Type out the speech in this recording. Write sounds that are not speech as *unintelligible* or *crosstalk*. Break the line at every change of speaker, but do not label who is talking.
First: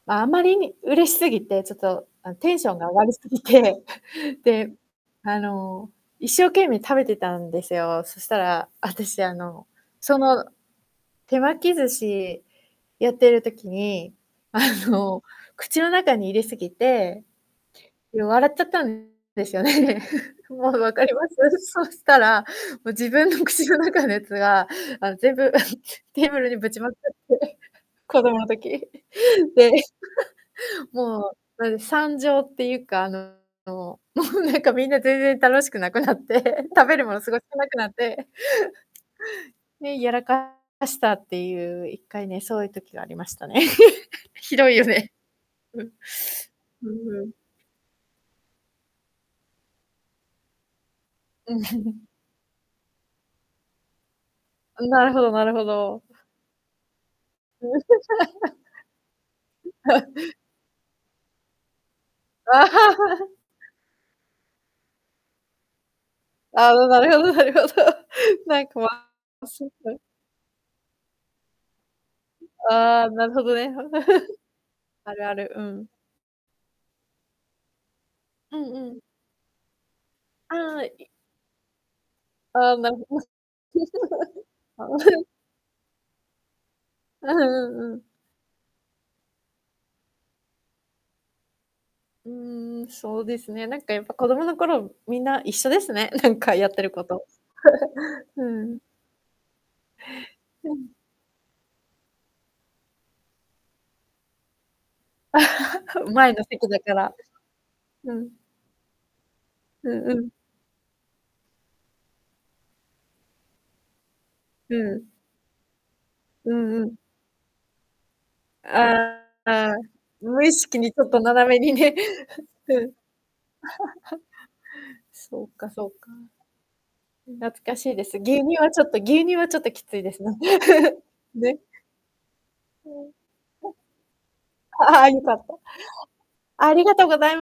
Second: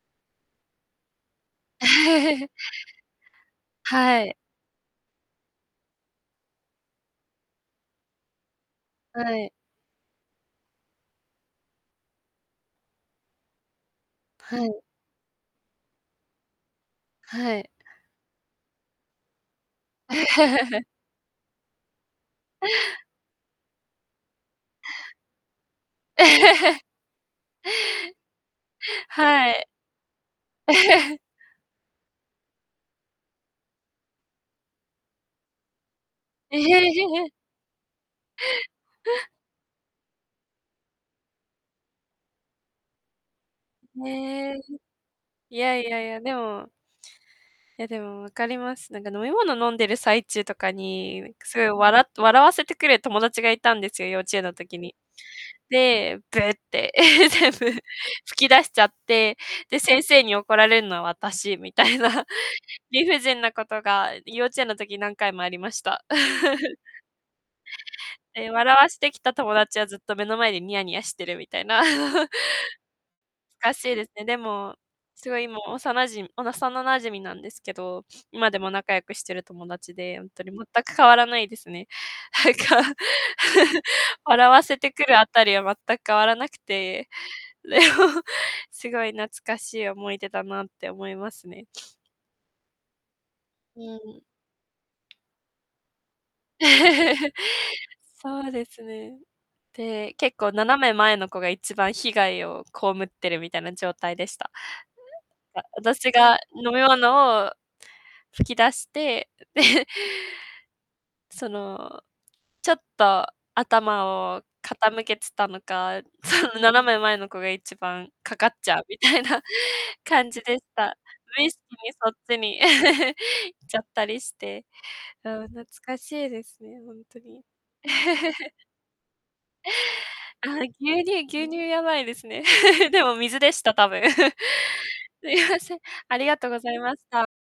ま、あまりに嬉しすぎて、ちょっと、あん、
*chuckles*
テンションが上がりすぎて、
はい。
*chuckles* で、あの、一生懸命食べてたんですよ。そしたら、あたし、あ
はい。
の、その手巻き寿司、やってる時に、あ
はい。
の、口の中に入れすぎて、
はい。
よう笑っちゃったんですよね。*chuckles* もう、
*chuckles*
わかります？そしたら、も、自分の口の中のやつが、あの全部 *chuckles* テーブルにぶち
*chuckles*
まくって、*chuckles* 子供の時。
は
*chuckles*
い。
で、*chuckles*
*chuckles*
もう、なんで、惨状っていうか、あのの、もう、なんか、みんな全然楽しくなくなっ
え。
て、食べるもの
*chuckles*
すごい少なくなって... *chuckles* ね、やらかかしたっていう、1回ね、そういう時がありましたね。
へ
*chuckles*
え。
ひ
ん。
どいよね。
いや
う
い
ん。
やいや、でも
うんうん。
いや、でも分かります。なんか、飲み物飲んでる最中とかに、ういく
う
す
ん、
ごい
ふうん。
笑っと笑わせてくれ友達がいたんですよ、幼稚園の時
ん、
に。
なるほどなるほど。
で、「ぶー」って、え、全
*chuckles* *unintelligible* う
部吹き出しちゃって、で、先生に
*chuckles*
怒られんのは私みたいな理不
*laughs*
尽なことが、幼稚園の時何回もありました。
ああ、
*chuckles*
ななるほどなるほど。
え、
なん
笑
か、
わ
わ
してきた
あ、
友
そうか、
達はずっ
え。
と目の前でニヤニヤしてるみたいな。*chuckles*
うん、ああ、なるほどね。
かしいですね、でも、
*chuckles* ある
す
あ
ごい
る、
も
う
うお
ん。
さ馴染幼な馴染みなんですけど、今で
うん
も
う
仲良
ん。
くしてる友達で、ほんとに全
あ、
く変
い
わらないですね、なん
ああ、な
か。
るほど。
*chuckles* 笑わ
*unintelligible*
せ
*chuckles* あ
て
の
くる
*chuckles*
あたりは全く変わらなくて、
あはう
れ
んうん。
もすごい懐かしい思い出だなって思いますね。*sniffs*
うーん、そうですね、な
う
んか、
ー
やっぱ
ん。
子供の頃、みんな一緒ですね、なんかやってること。
*chuckles*
*chuckles* う
そうで
ーん。
すね。で、結構、
う
斜
ん。
め前の子が一番被害を被ってるみたいな状態でした。うやあ、私
*chuckles* 前
が
の席
飲
だ
み
から。*unintelligible*
物を
うん。
吹き出して、う *laughs*
うんうん。
その、ちょっと頭を
う
傾
ん。
けつたのか、そ
う
の
んう
斜
ん。
め前の子が一番かかっちゃうみた
あ
いな
あ、
感じ
無意
でし
識に
た。
ちょっと
無
斜
意
め
識
に
に
ね。
そっち
*unintelligible*
に
うん。
*chuckles* っちゃったりして。
*chuckles*
う
そ
ん、
う
懐
かそう
かし
か。
いですね、ほんと
うん、
に。
懐かしいです。牛
*chuckles*
乳はちょっと牛乳はちょっときついですね。
ああ、牛
*chuckles*
乳牛
ね。
乳
*unintelligible*
やばいですね。
う
*chuckles*
ー
で
ん。
も水でした、多分。*chuckles*
*unintelligible* はは、よ
す
か
い
った。
ま
*unintelligible*
せん、ありがとうござ
あ
い
り
ま
が
し
とうご
た。
ざいむ